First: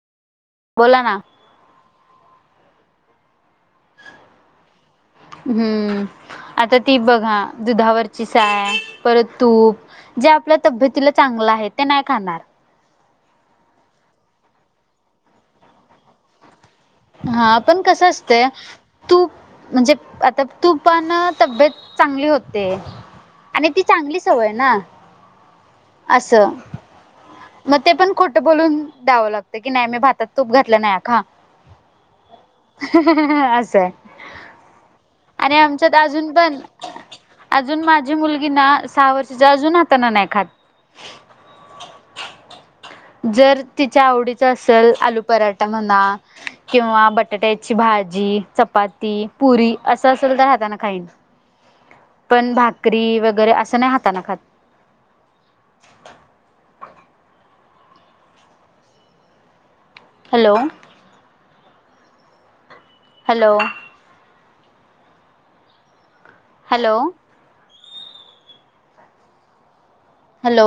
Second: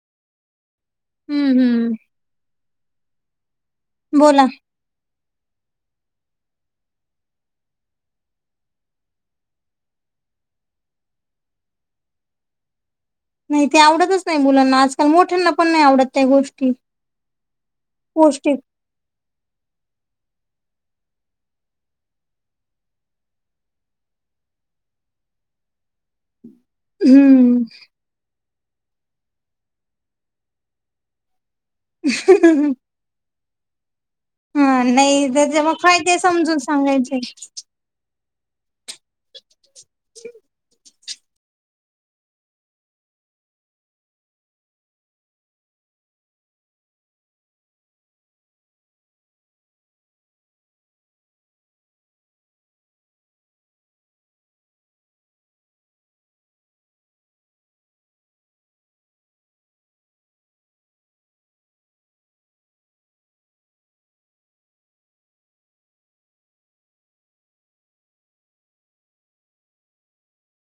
बोला ना. हम्म हम्. बोला. हम्म आता ती बघा दुधावरची साय, परत तूप जे आपल्या तब्येतीला चांगलं आहे ते नाय खाणार. नाही ते आवडतच नाही मुलांना, आजकाल मोठ्यांना पण नाही आवडत त्या गोष्टी. हा पण कसं असतयं पौष्टिक. तूप म्हणजे आता तुपानं तब्येत चांगली होतेय. आणि ती चांगली सवय ना? असं. हम्म. म ते पण खोटं बोलून द्यावं लागतंय की नाही मी भातात तूप घातलं नाहीय खा. [unintelligible] [unintelligible] असंय. हा नही त्याचे मग फायदे अजून समजून पण सांगायचे. अजून माझी मुलगी ना सहा वर्षाची, अजून हातानं नाही खात. जर तिच्या आवडीचं असल आलू पराठा म्हणा किंवा बटाट्याची भाजी, चपाती, पुरी असं असं असल तर हातानं खाईन. पण भाकरी वगैरे असं नाही हातानं खात. हॅलो. हॅलो. हॅलो. हॅलो